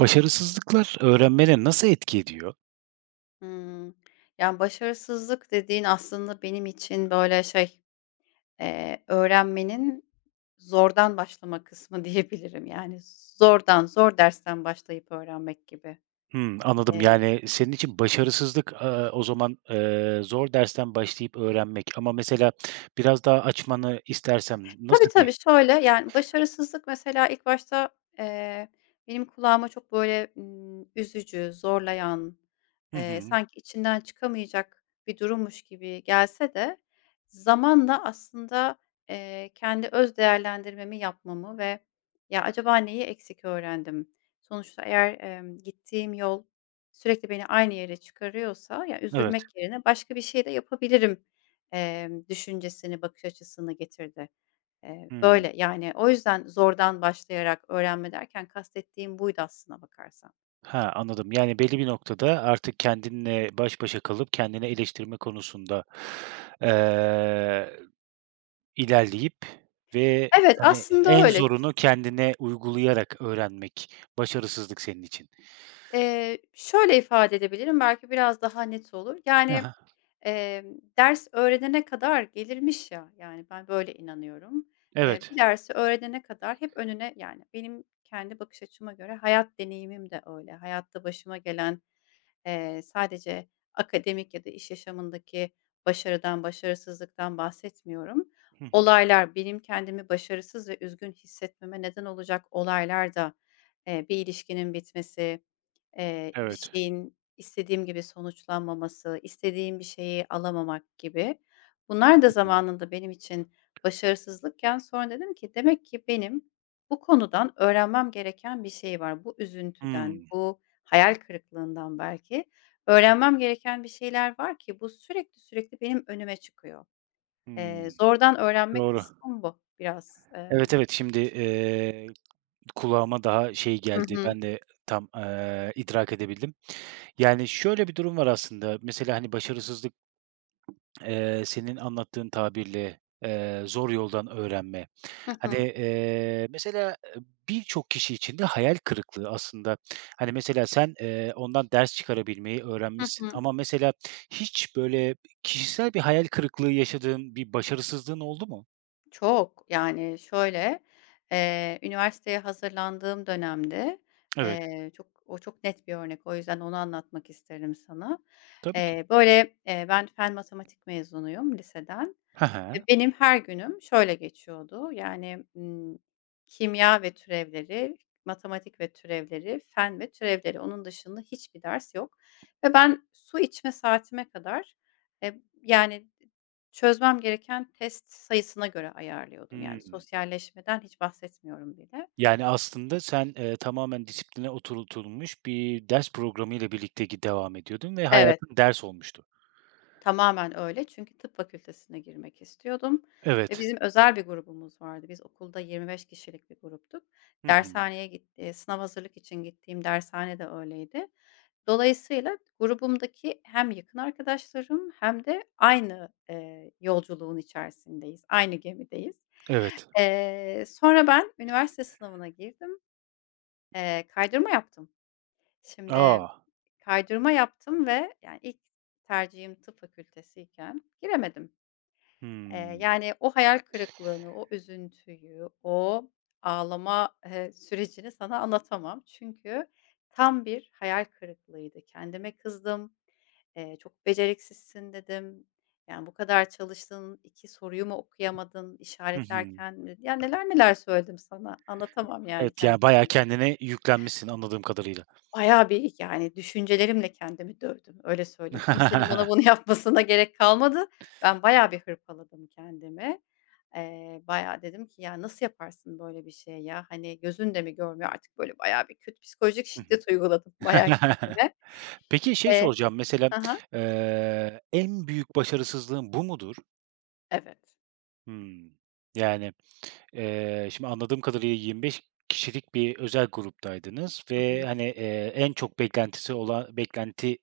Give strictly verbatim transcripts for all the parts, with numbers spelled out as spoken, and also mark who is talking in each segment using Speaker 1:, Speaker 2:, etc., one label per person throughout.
Speaker 1: Başarısızlıklar öğrenmene nasıl etki ediyor?
Speaker 2: Hımm. Yani, başarısızlık dediğin aslında benim için, böyle, şey, eee, öğrenmenin zordan başlama kısmı diyebilirim. Yani, zordan, zor dersten başlayıp öğrenmek gibi.
Speaker 1: Hımm, anladım.
Speaker 2: Eee
Speaker 1: Yani, senin için başarısızlık, aaa, o zaman, eee, zor dersten başlayıp öğrenmek ama mesela biraz daha açmanı istersem
Speaker 2: Tabii,
Speaker 1: nasıl bir…
Speaker 2: tabii. Şöyle, yani, başarısızlık mesela ilk başta, eee, benim kulağıma çok, böyle, ımm, üzücü, zorlayan,
Speaker 1: Hı
Speaker 2: eee,
Speaker 1: hı.
Speaker 2: sanki içinden çıkamayacak bir durummuş gibi gelse de zamanla aslında, eee, kendi öz değerlendirmemi yapmamı ve "Ya, acaba neyi eksik öğrendim?" Sonuçta eğer, emm, gittiğim yol sürekli beni aynı yere çıkarıyorsa, ya,
Speaker 1: Evet.
Speaker 2: üzülmek yerine başka bir şey de yapabilirim, emm, düşüncesini, bakış açısını getirdi. Eee,
Speaker 1: Hımm.
Speaker 2: böyle, yani, o yüzden zordan başlayarak öğrenme derken kastettiğim buydu aslına bakarsan.
Speaker 1: Ha, anladım. Yani, belli bir noktada artık kendinle baş başa kalıp kendini eleştirme konusunda, eee, ilerleyip ve,
Speaker 2: Evet,
Speaker 1: hani,
Speaker 2: aslında
Speaker 1: en
Speaker 2: öyle.
Speaker 1: zorunu kendine uygulayarak öğrenmek başarısızlık senin için.
Speaker 2: Eee, şöyle ifade edebilirim, belki biraz daha net olur.
Speaker 1: Hı
Speaker 2: Yani,
Speaker 1: hı.
Speaker 2: emm, ders öğrenene kadar gelirmiş ya, yani, ben böyle inanıyorum. Eee,
Speaker 1: Evet.
Speaker 2: bir dersi öğrenene kadar hep önüne yani, benim kendi bakış açıma göre hayat deneyimim de öyle. Hayatta başıma gelen, eee, sadece akademik ya da iş yaşamındaki başarıdan, başarısızlıktan bahsetmiyorum.
Speaker 1: Hı hı.
Speaker 2: Olaylar, benim kendimi başarısız ve üzgün hissetmeme neden olacak olaylar da, eee, bir ilişkinin bitmesi. Eee, bir
Speaker 1: Evet.
Speaker 2: şeyin istediğim gibi sonuçlanmaması, istediğim bir şeyi alamamak gibi. Bunlar da
Speaker 1: Hı hı.
Speaker 2: zamanında benim için başarısızlıkken sonra dedim ki demek ki benim bu konudan öğrenmem gereken bir şey var. Bu üzüntüden,
Speaker 1: Hımm.
Speaker 2: bu hayal kırıklığından belki öğrenmem gereken bir şeyler var ki bu sürekli sürekli benim önüme çıkıyor. Eee,
Speaker 1: Hımm.
Speaker 2: zordan öğrenme
Speaker 1: Doğru.
Speaker 2: kısmım bu biraz. Eee
Speaker 1: Evet, evet. Şimdi, eee, kulağıma daha şey
Speaker 2: Hı
Speaker 1: geldi.
Speaker 2: hı.
Speaker 1: Ben de tam, eee, idrak edebildim. Yani, şöyle bir durum var aslında. Mesela, hani, başarısızlık… Eee, senin anlattığın tabirle, eee, zor yoldan öğrenme.
Speaker 2: Hı
Speaker 1: Hani,
Speaker 2: hı.
Speaker 1: eee, mesela, eee, birçok kişi için de hayal kırıklığı aslında. Hani, mesela sen, eee, ondan ders çıkarabilmeyi
Speaker 2: Hı
Speaker 1: öğrenmişsin
Speaker 2: hı.
Speaker 1: ama mesela hiç böyle kişisel bir hayal kırıklığı yaşadığın, bir başarısızlığın oldu mu?
Speaker 2: Çok. Yani, şöyle, eee, üniversiteye hazırlandığım dönemde,
Speaker 1: Evet,
Speaker 2: eee, çok o çok net bir örnek. O yüzden onu anlatmak isterim sana.
Speaker 1: tabii ki.
Speaker 2: Eee, böyle, eee, ben fen matematik mezunuyum liseden.
Speaker 1: He he.
Speaker 2: Eee, benim her günüm şöyle geçiyordu. Yani, ımm, kimya ve türevleri, matematik ve türevleri, fen ve türevleri. Onun dışında hiçbir ders yok ve ben su içme saatime kadar, eee, yani, çözmem gereken test sayısına göre ayarlıyordum. Yani,
Speaker 1: Hımm.
Speaker 2: sosyalleşmeden hiç bahsetmiyorum bile.
Speaker 1: Yani, aslında sen, eee, tamamen disipline oturtulmuş bir ders programıyla birlikte gi devam ediyordun ve
Speaker 2: Evet.
Speaker 1: hayatın ders olmuştu.
Speaker 2: Tamamen öyle çünkü tıp fakültesine girmek istiyordum ve
Speaker 1: Evet.
Speaker 2: bizim özel bir grubumuz vardı. Biz okulda yirmi beş kişilik bir gruptuk.
Speaker 1: Hı hı.
Speaker 2: Dershaneye git eee, sınav hazırlık için gittiğim dershane de öyleydi. Dolayısıyla grubumdaki hem yakın arkadaşlarım hem de aynı, eee, yolculuğun içerisindeyiz, aynı gemideyiz.
Speaker 1: Evet.
Speaker 2: Eee, sonra ben üniversite sınavına girdim, eee, kaydırma yaptım. Şimdi
Speaker 1: A!
Speaker 2: Kaydırma yaptım ve yani ilk tercihim tıp fakültesiyken giremedim. Eee,
Speaker 1: Hımm.
Speaker 2: yani o hayal kırıklığını, o üzüntüyü, o ağlama, eee, sürecini sana anlatamam. Çünkü tam bir hayal kırıklığıydı. Kendime kızdım. Eee, "Çok beceriksizsin." dedim. "Yani, bu kadar çalıştın, iki soruyu mu okuyamadın
Speaker 1: Hı hı.
Speaker 2: işaretlerken?" Ya, neler neler söyledim sana. Anlatamam yani
Speaker 1: Evet,
Speaker 2: kendi
Speaker 1: yani, bayağı
Speaker 2: kendime.
Speaker 1: kendine yüklenmişsin anladığım kadarıyla.
Speaker 2: Bayağı bir, yani, düşüncelerimle kendimi dövdüm, öyle söyleyeyim. Kimsenin bana bunu yapmasına gerek kalmadı. Ben bayağı bir hırpaladım kendimi. Eee, bayağı dedim ki, "Ya, nasıl yaparsın böyle bir şey ya? Hani, gözün de mi görmüyor?" Artık böyle bayağı bir kötü psikolojik
Speaker 1: Hı hı.
Speaker 2: şiddet uyguladım bayağı kendime.
Speaker 1: Peki, şey
Speaker 2: Eee
Speaker 1: soracağım, mesela,
Speaker 2: Hı.
Speaker 1: eee, en büyük başarısızlığın bu mudur?
Speaker 2: Evet.
Speaker 1: Hımm.
Speaker 2: Bu.
Speaker 1: Yani, eee, şimdi anladığım kadarıyla yirmi beş kişilik bir özel gruptaydınız
Speaker 2: Hı
Speaker 1: ve,
Speaker 2: hı.
Speaker 1: hani, eee, en çok beklentisi olan beklenti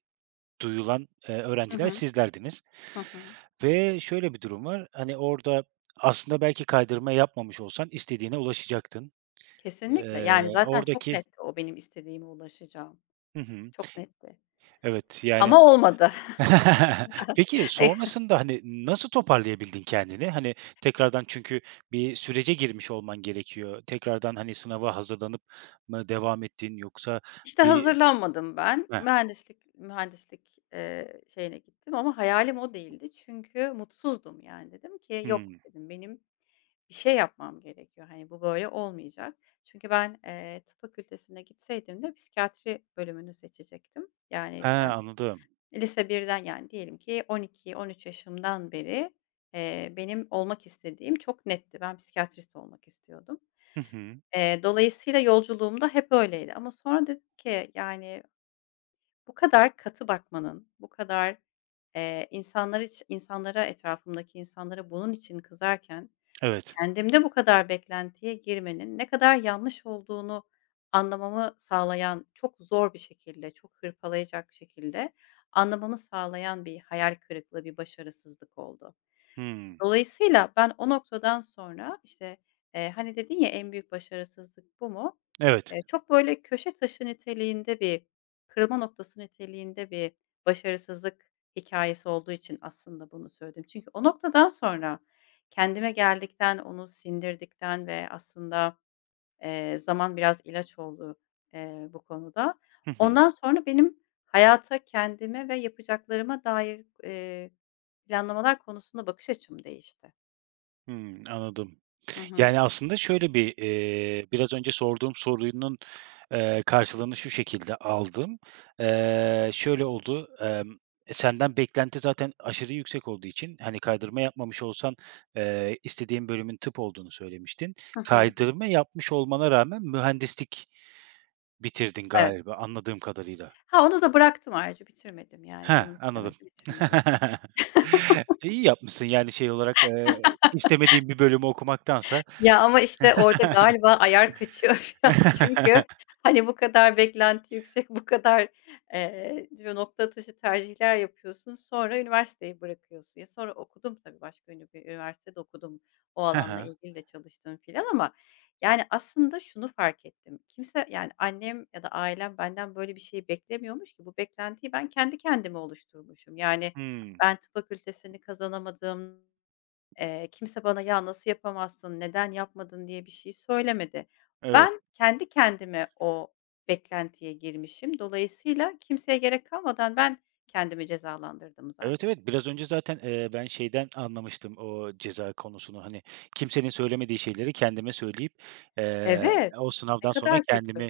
Speaker 1: duyulan, eee,
Speaker 2: Hı
Speaker 1: öğrenciler
Speaker 2: hı.
Speaker 1: sizlerdiniz
Speaker 2: Hı hı.
Speaker 1: ve şöyle bir durum var, hani, orada aslında belki kaydırma yapmamış olsan istediğine ulaşacaktın.
Speaker 2: Kesinlikle.
Speaker 1: Eee,
Speaker 2: Yani, zaten çok
Speaker 1: oradaki…
Speaker 2: netti o benim istediğime ulaşacağım.
Speaker 1: Hı hı.
Speaker 2: Çok netti
Speaker 1: Evet, yani…
Speaker 2: ama olmadı.
Speaker 1: Peki sonrasında, hani, nasıl toparlayabildin kendini? Hani, tekrardan çünkü bir sürece girmiş olman gerekiyor. Tekrardan, hani, sınava hazırlanıp mı devam ettin yoksa
Speaker 2: İşte,
Speaker 1: bir…
Speaker 2: hazırlanmadım ben.
Speaker 1: Heh.
Speaker 2: Mühendislik mühendislik, eee, şeyine gittim ama hayalim o değildi. Çünkü mutsuzdum, yani. Dedim ki, "Yok."
Speaker 1: Hımm.
Speaker 2: dedim, "Benim bir şey yapmam gerekiyor. Hani, bu böyle olmayacak." Çünkü ben, eee, tıp fakültesine gitseydim de psikiyatri bölümünü seçecektim. Yani,
Speaker 1: He,
Speaker 2: ben
Speaker 1: anladım.
Speaker 2: lise birden yani, diyelim ki on iki, on üç yaşımdan beri, eee, benim olmak istediğim çok netti. Ben psikiyatrist olmak istiyordum.
Speaker 1: Hı hı.
Speaker 2: Eee, dolayısıyla yolculuğumda hep öyleydi ama sonra dedim ki, yani bu kadar katı bakmanın, bu kadar, eee, insanlar için insanlara, etrafımdaki insanlara bunun için kızarken
Speaker 1: Evet.
Speaker 2: kendimde bu kadar beklentiye girmenin ne kadar yanlış olduğunu anlamamı sağlayan, çok zor bir şekilde, çok hırpalayacak bir şekilde anlamamı sağlayan bir hayal kırıklığı, bir başarısızlık oldu.
Speaker 1: Hımm.
Speaker 2: Dolayısıyla ben o noktadan sonra, işte, eee, hani, dedin ya, "En büyük başarısızlık bu mu?"
Speaker 1: Evet.
Speaker 2: Eee, çok böyle köşe taşı niteliğinde bir, kırılma noktası niteliğinde bir başarısızlık hikayesi olduğu için aslında bunu söyledim. Çünkü o noktadan sonra kendime geldikten, onu sindirdikten ve aslında. Eee, zaman biraz ilaç oldu, eee, bu konuda.
Speaker 1: Hı hı.
Speaker 2: Ondan sonra benim hayata, kendime ve yapacaklarıma dair, eee, planlamalar konusunda bakış açım değişti.
Speaker 1: Hımm, anladım.
Speaker 2: Hı hı.
Speaker 1: Yani, aslında şöyle bir, eee, biraz önce sorduğum sorunun, eee, karşılığını şu şekilde aldım. Eee, şöyle oldu, emm, e, senden beklenti zaten aşırı yüksek olduğu için, hani, kaydırma yapmamış olsan, eee, istediğin bölümün tıp olduğunu söylemiştin.
Speaker 2: Hı hı.
Speaker 1: Kaydırma yapmış olmana rağmen mühendislik bitirdin
Speaker 2: Evet.
Speaker 1: galiba anladığım kadarıyla.
Speaker 2: Ha, onu da bıraktım ayrıca bitirmedim yani
Speaker 1: Heh,
Speaker 2: canım
Speaker 1: anladım.
Speaker 2: istemedi, bitirmedim.
Speaker 1: İyi yapmışsın, yani, şey olarak, eee, istemediğin bir bölümü okumaktansa.
Speaker 2: Ya, ama, işte, orada galiba ayar kaçıyor biraz çünkü, hani, bu kadar beklenti yüksek, bu kadar, eee, böyle nokta atışı tercihler yapıyorsun. Sonra üniversiteyi bırakıyorsun. Ya, sonra okudum tabii, başka ünü bir üniversitede okudum. O
Speaker 1: He
Speaker 2: alanla
Speaker 1: he.
Speaker 2: ilgili de çalıştım filan ama, yani, aslında şunu fark ettim. Kimse, yani, annem ya da ailem benden böyle bir şey beklemiyormuş ki bu beklentiyi ben kendi kendime oluşturmuşum. Yani,
Speaker 1: Hımm.
Speaker 2: ben tıp fakültesini kazanamadım. Eee, kimse bana "Ya, nasıl yapamazsın, neden yapmadın?" diye bir şey söylemedi.
Speaker 1: Evet.
Speaker 2: Ben kendi kendime o beklentiye girmişim. Dolayısıyla kimseye gerek kalmadan ben kendimi cezalandırdım
Speaker 1: Evet,
Speaker 2: zaten.
Speaker 1: evet. Biraz önce zaten, eee, ben şeyden anlamıştım o ceza konusunu, hani, kimsenin söylemediği şeyleri kendime söyleyip, eee,
Speaker 2: Evet,
Speaker 1: o
Speaker 2: ne
Speaker 1: sınavdan sonra
Speaker 2: kadar kötü.
Speaker 1: kendimi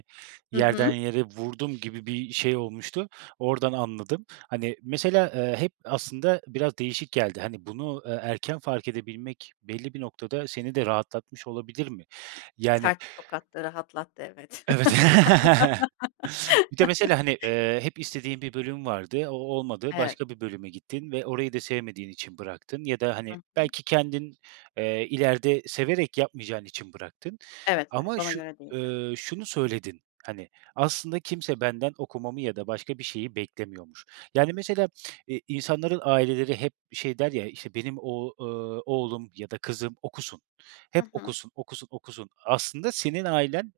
Speaker 2: Hı
Speaker 1: yerden
Speaker 2: hı.
Speaker 1: yere vurdum gibi bir şey olmuştu. Oradan anladım. Hani, mesela, eee, hep aslında biraz değişik geldi. Hani, bunu, eee, erken fark edebilmek belli bir noktada seni de rahatlatmış olabilir mi? Yani…
Speaker 2: Sert bir tokattı, rahatlattı evet.
Speaker 1: Evet. Bir de mesela, hani, eee, hep istediğin bir bölüm vardı, o olmadı,
Speaker 2: Evet.
Speaker 1: başka bir bölüme gittin ve orayı da sevmediğin için bıraktın ya da,
Speaker 2: Hı
Speaker 1: hani,
Speaker 2: hı.
Speaker 1: belki kendin, eee, ileride severek yapmayacağın için bıraktın
Speaker 2: Evet, evet,
Speaker 1: ama
Speaker 2: bana
Speaker 1: şu,
Speaker 2: göre değildi.
Speaker 1: eee, şunu söyledin, hani, "Aslında kimse benden okumamı ya da başka bir şeyi beklemiyormuş." Yani, mesela, eee, insanların aileleri hep şey der ya, işte, "Benim o eee, oğlum ya da kızım okusun,
Speaker 2: Hı
Speaker 1: hep
Speaker 2: hı.
Speaker 1: okusun, okusun, okusun." Aslında senin ailen…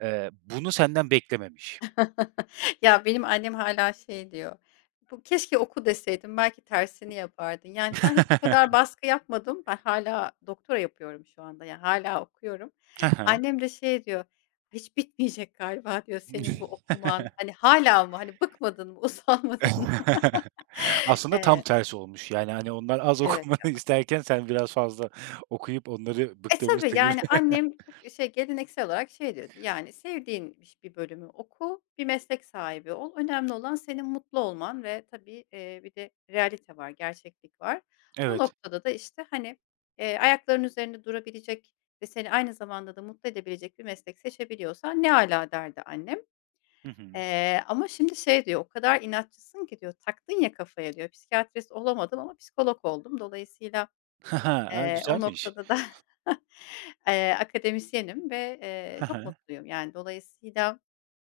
Speaker 1: Eee, bunu senden beklememiş.
Speaker 2: Ya, benim annem hala şey diyor, "Bu keşke oku deseydim belki tersini yapardın." Yani, ben hiç bu kadar baskı yapmadım. Ben hala doktora yapıyorum şu anda, yani, hala okuyorum.
Speaker 1: Hı hı.
Speaker 2: Annem de şey diyor, "Hiç bitmeyecek galiba." diyor, "Senin bu okuman." Hani, hala mı, hani, bıkmadın mı, usanmadın mı?
Speaker 1: Aslında tam
Speaker 2: Eee,
Speaker 1: tersi olmuş. Yani, hani, onlar az
Speaker 2: evet
Speaker 1: okumanı
Speaker 2: ya.
Speaker 1: isterken sen biraz fazla okuyup onları
Speaker 2: E, tabii,
Speaker 1: bıktırmışsın gibi.
Speaker 2: yani, annem çok şey, geleneksel olarak şey diyordu, yani, sevdiğin biş bir bölümü oku, bir meslek sahibi ol. Önemli olan senin mutlu olman ve tabii, eee, bir de realite var, gerçeklik var. O
Speaker 1: Evet.
Speaker 2: noktada da, işte, hani, eee, ayaklarının üzerinde durabilecek ve seni aynı zamanda da mutlu edebilecek bir meslek seçebiliyorsan ne ala derdi annem.
Speaker 1: Hı hı.
Speaker 2: Eee, ama şimdi şey diyor, o kadar inatçısın ki diyor, taktın ya kafaya diyor, psikiyatrist olamadım ama psikolog oldum. Dolayısıyla.
Speaker 1: Hı hı. A,
Speaker 2: Eee, o
Speaker 1: güzelmiş.
Speaker 2: noktada da, eee, akademisyenim ve, eee,
Speaker 1: Hı
Speaker 2: çok
Speaker 1: hı.
Speaker 2: mutluyum. Yani, dolayısıyla,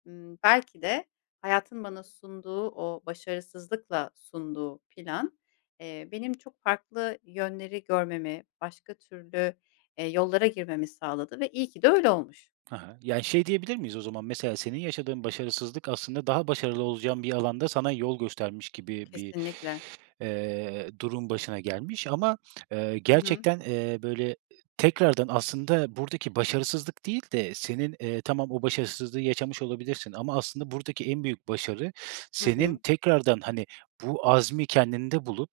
Speaker 2: ımm, belki de hayatın bana sunduğu o başarısızlıkla sunduğu plan, eee, benim çok farklı yönleri görmemi, başka türlü, eee, yollara girmemi sağladı ve iyi ki de öyle olmuş.
Speaker 1: Hı hı. Yani, şey diyebilir miyiz o zaman mesela senin yaşadığın başarısızlık aslında daha başarılı olacağın bir alanda sana yol göstermiş gibi bir
Speaker 2: Kesinlikle.
Speaker 1: eee, durum başına gelmiş ama, eee,
Speaker 2: Hı hı.
Speaker 1: gerçekten, eee, böyle tekrardan aslında buradaki başarısızlık değil de senin, eee, tamam o başarısızlığı yaşamış olabilirsin ama aslında buradaki en büyük başarı
Speaker 2: Hı
Speaker 1: senin
Speaker 2: hı.
Speaker 1: tekrardan, hani, bu azmi kendinde bulup,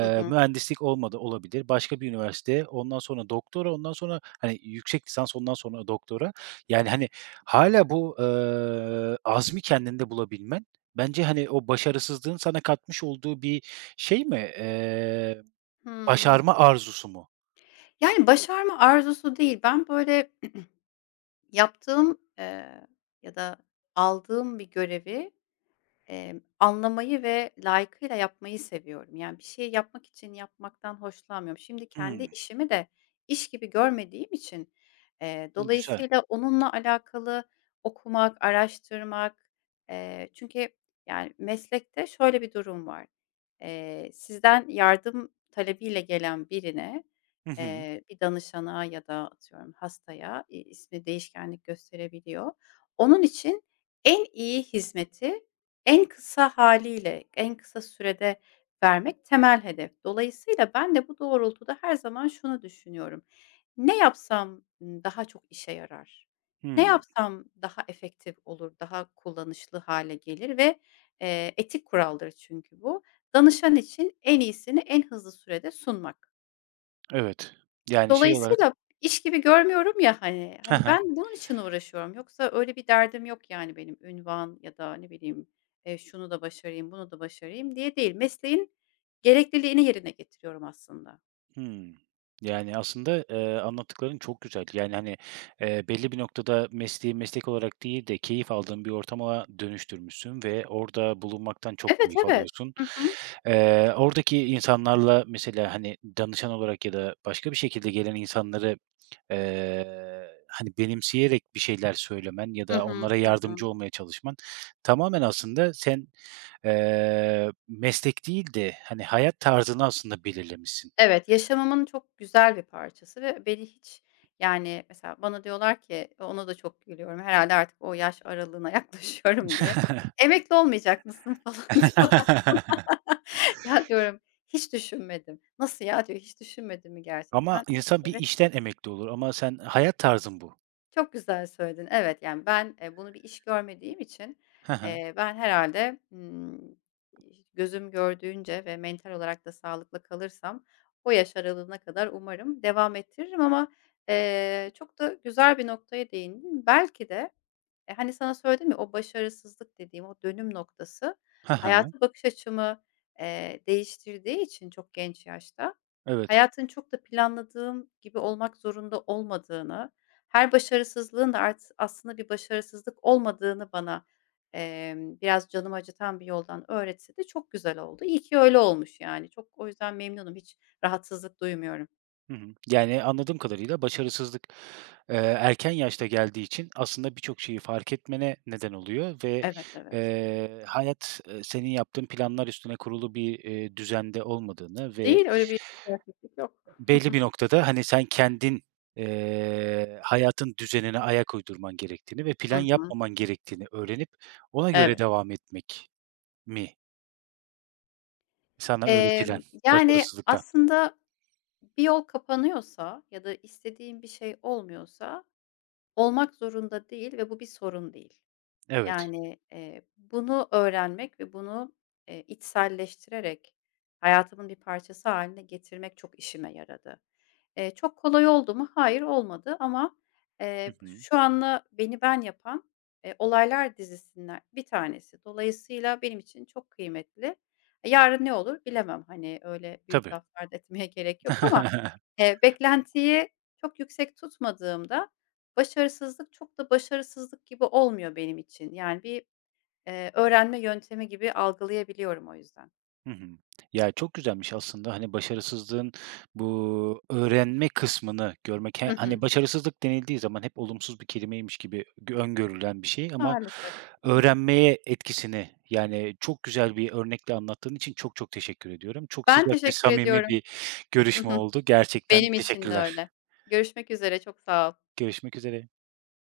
Speaker 2: Hı hı.
Speaker 1: mühendislik olmadı olabilir, başka bir üniversite, ondan sonra doktora, ondan sonra, hani, yüksek lisans, ondan sonra doktora. Yani, hani, hala bu, eee, azmi kendinde bulabilmen bence, hani, o başarısızlığın sana katmış olduğu bir, şey mi, eee,
Speaker 2: Hımm.
Speaker 1: başarma arzusu mu?
Speaker 2: Yani, başarma arzusu değil. Ben, böyle, yaptığım, eee, ya da aldığım bir görevi. Emm, anlamayı ve layıkıyla yapmayı seviyorum. Yani, bir şeyi yapmak için yapmaktan hoşlanmıyorum. Şimdi kendi
Speaker 1: Hımm,
Speaker 2: işimi de iş gibi görmediğim için, eee,
Speaker 1: güzel.
Speaker 2: dolayısıyla onunla alakalı okumak, araştırmak, eee, çünkü, yani, meslekte şöyle bir durum var. Eee, sizden yardım talebiyle gelen birine,
Speaker 1: Hı hı.
Speaker 2: eee, bir danışana ya da atıyorum hastaya, i ismi değişkenlik gösterebiliyor. Onun için en iyi hizmeti en kısa haliyle, en kısa sürede vermek temel hedef. Dolayısıyla ben de bu doğrultuda her zaman şunu düşünüyorum: Ne yapsam, ımm, daha çok işe yarar? Ne
Speaker 1: Hımm,
Speaker 2: yapsam daha efektif olur, daha kullanışlı hale gelir ve, eee, etik kuraldır çünkü bu. Danışan için en iyisini en hızlı sürede sunmak.
Speaker 1: evet. Yani, şey olarak…
Speaker 2: Dolayısıyla iş gibi görmüyorum ya, hani.
Speaker 1: He
Speaker 2: Hani,
Speaker 1: he.
Speaker 2: ben bunun için uğraşıyorum. Yoksa öyle bir derdim yok, yani, benim ünvan ya da ne bileyim, eee, şunu da başarayım, bunu da başarayım diye değil. Mesleğin gerekliliğini yerine getiriyorum aslında.
Speaker 1: Hımm. Yani, aslında, eee, anlattıkların çok güzel. Yani, hani, eee, belli bir noktada mesleği meslek olarak değil de keyif aldığın bir ortama dönüştürmüşsün ve orada bulunmaktan çok
Speaker 2: Evet,
Speaker 1: keyif
Speaker 2: evet.
Speaker 1: alıyorsun.
Speaker 2: Hı hı.
Speaker 1: Eee, oradaki insanlarla mesela, hani, danışan olarak ya da başka bir şekilde gelen insanları… Eee, hani, benimseyerek bir şeyler söylemen ya
Speaker 2: Hı
Speaker 1: da
Speaker 2: hı.
Speaker 1: onlara
Speaker 2: Hı hı.
Speaker 1: yardımcı olmaya çalışman tamamen aslında sen, eee, meslek değil de, hani, hayat tarzını aslında belirlemişsin.
Speaker 2: Evet, yaşamımın çok güzel bir parçası ve beni hiç, yani, mesela bana diyorlar ki ona da çok gülüyorum. Herhalde artık o yaş aralığına yaklaşıyorum diye. "Emekli olmayacak mısın?" falan diyor. Ya, diyorum, "Hiç düşünmedim." "Nasıl ya?" diyor. "Hiç düşünmedin mi
Speaker 1: Ama
Speaker 2: gerçekten?"
Speaker 1: insan bir
Speaker 2: "Evet." diyorum.
Speaker 1: işten emekli olur ama sen hayat tarzın bu.
Speaker 2: "Çok güzel söyledin." Evet, yani, ben, eee, bunu bir iş görmediğim için,
Speaker 1: Hı hı.
Speaker 2: eee, ben herhalde ımm, gözüm gördüğünce ve mental olarak da sağlıklı kalırsam o yaş aralığına kadar umarım devam ettiririm ama, eee, çok da güzel bir noktaya değindin. Belki de e, hani, sana söyledim ya, o başarısızlık dediğim o dönüm noktası
Speaker 1: Hı hı.
Speaker 2: hayata bakış açımı, eee, değiştirdiği için çok genç yaşta
Speaker 1: Evet.
Speaker 2: hayatın çok da planladığım gibi olmak zorunda olmadığını, her başarısızlığın da art aslında bir başarısızlık olmadığını bana, emm, biraz canımı acıtan bir yoldan öğretse de çok güzel oldu. İyi ki öyle olmuş yani. Çok o yüzden memnunum. Hiç rahatsızlık duymuyorum.
Speaker 1: Hı hı. Yani, anladığım kadarıyla başarısızlık, eee, erken yaşta geldiği için aslında birçok şeyi fark etmene neden oluyor ve,
Speaker 2: Evet, evet.
Speaker 1: eee, hayat, eee, senin yaptığın planlar üstüne kurulu bir, eee, düzende olmadığını ve
Speaker 2: Değil, öyle bir Gerçeklik yok.
Speaker 1: belli bir noktada, hani, sen kendin, eee, hayatın düzenine ayak uydurman gerektiğini ve
Speaker 2: Hı
Speaker 1: plan
Speaker 2: hı.
Speaker 1: yapmaman gerektiğini öğrenip ona göre
Speaker 2: Evet.
Speaker 1: devam etmek mi sana öğretilen
Speaker 2: Emm, yani,
Speaker 1: başarısızlıktan?
Speaker 2: aslında bir yol kapanıyorsa ya da istediğin bir şey olmuyorsa olmak zorunda değil ve bu bir sorun değil.
Speaker 1: Evet.
Speaker 2: Yani, eee, bunu öğrenmek ve bunu, eee, içselleştirerek hayatımın bir parçası haline getirmek çok işime yaradı. Eee, çok kolay oldu mu? Hayır, olmadı ama,
Speaker 1: Hı
Speaker 2: eee, bu
Speaker 1: hı.
Speaker 2: şu anla beni ben yapan, eee, olaylar dizisinden bir tanesi. Dolayısıyla benim için çok kıymetli. Yarın ne olur bilemem. Hani, öyle büyük
Speaker 1: Tabii.
Speaker 2: laflar da etmeye gerek yok ama, eee, beklentiyi çok yüksek tutmadığımda Başarısızlık çok da başarısızlık gibi olmuyor benim için. Yani bir, eee, öğrenme yöntemi gibi algılayabiliyorum o yüzden.
Speaker 1: Hı hı. Ya, çok güzelmiş aslında, hani, başarısızlığın bu öğrenme kısmını görmek.
Speaker 2: Hı
Speaker 1: He hani,
Speaker 2: hı.
Speaker 1: başarısızlık denildiği zaman hep olumsuz bir kelimeymiş gibi gö öngörülen bir şey ama
Speaker 2: Maalesef. Hı hı.
Speaker 1: öğrenmeye etkisini, yani, çok güzel bir örnekle anlattığın için çok çok teşekkür ediyorum. Çok
Speaker 2: Ben
Speaker 1: sıcak ve
Speaker 2: teşekkür
Speaker 1: samimi
Speaker 2: ediyorum.
Speaker 1: bir
Speaker 2: Hı
Speaker 1: görüşme
Speaker 2: hı.
Speaker 1: oldu. Gerçekten
Speaker 2: Benim için de
Speaker 1: teşekkürler.
Speaker 2: öyle. Görüşmek üzere, çok sağ ol.
Speaker 1: Görüşmek üzere.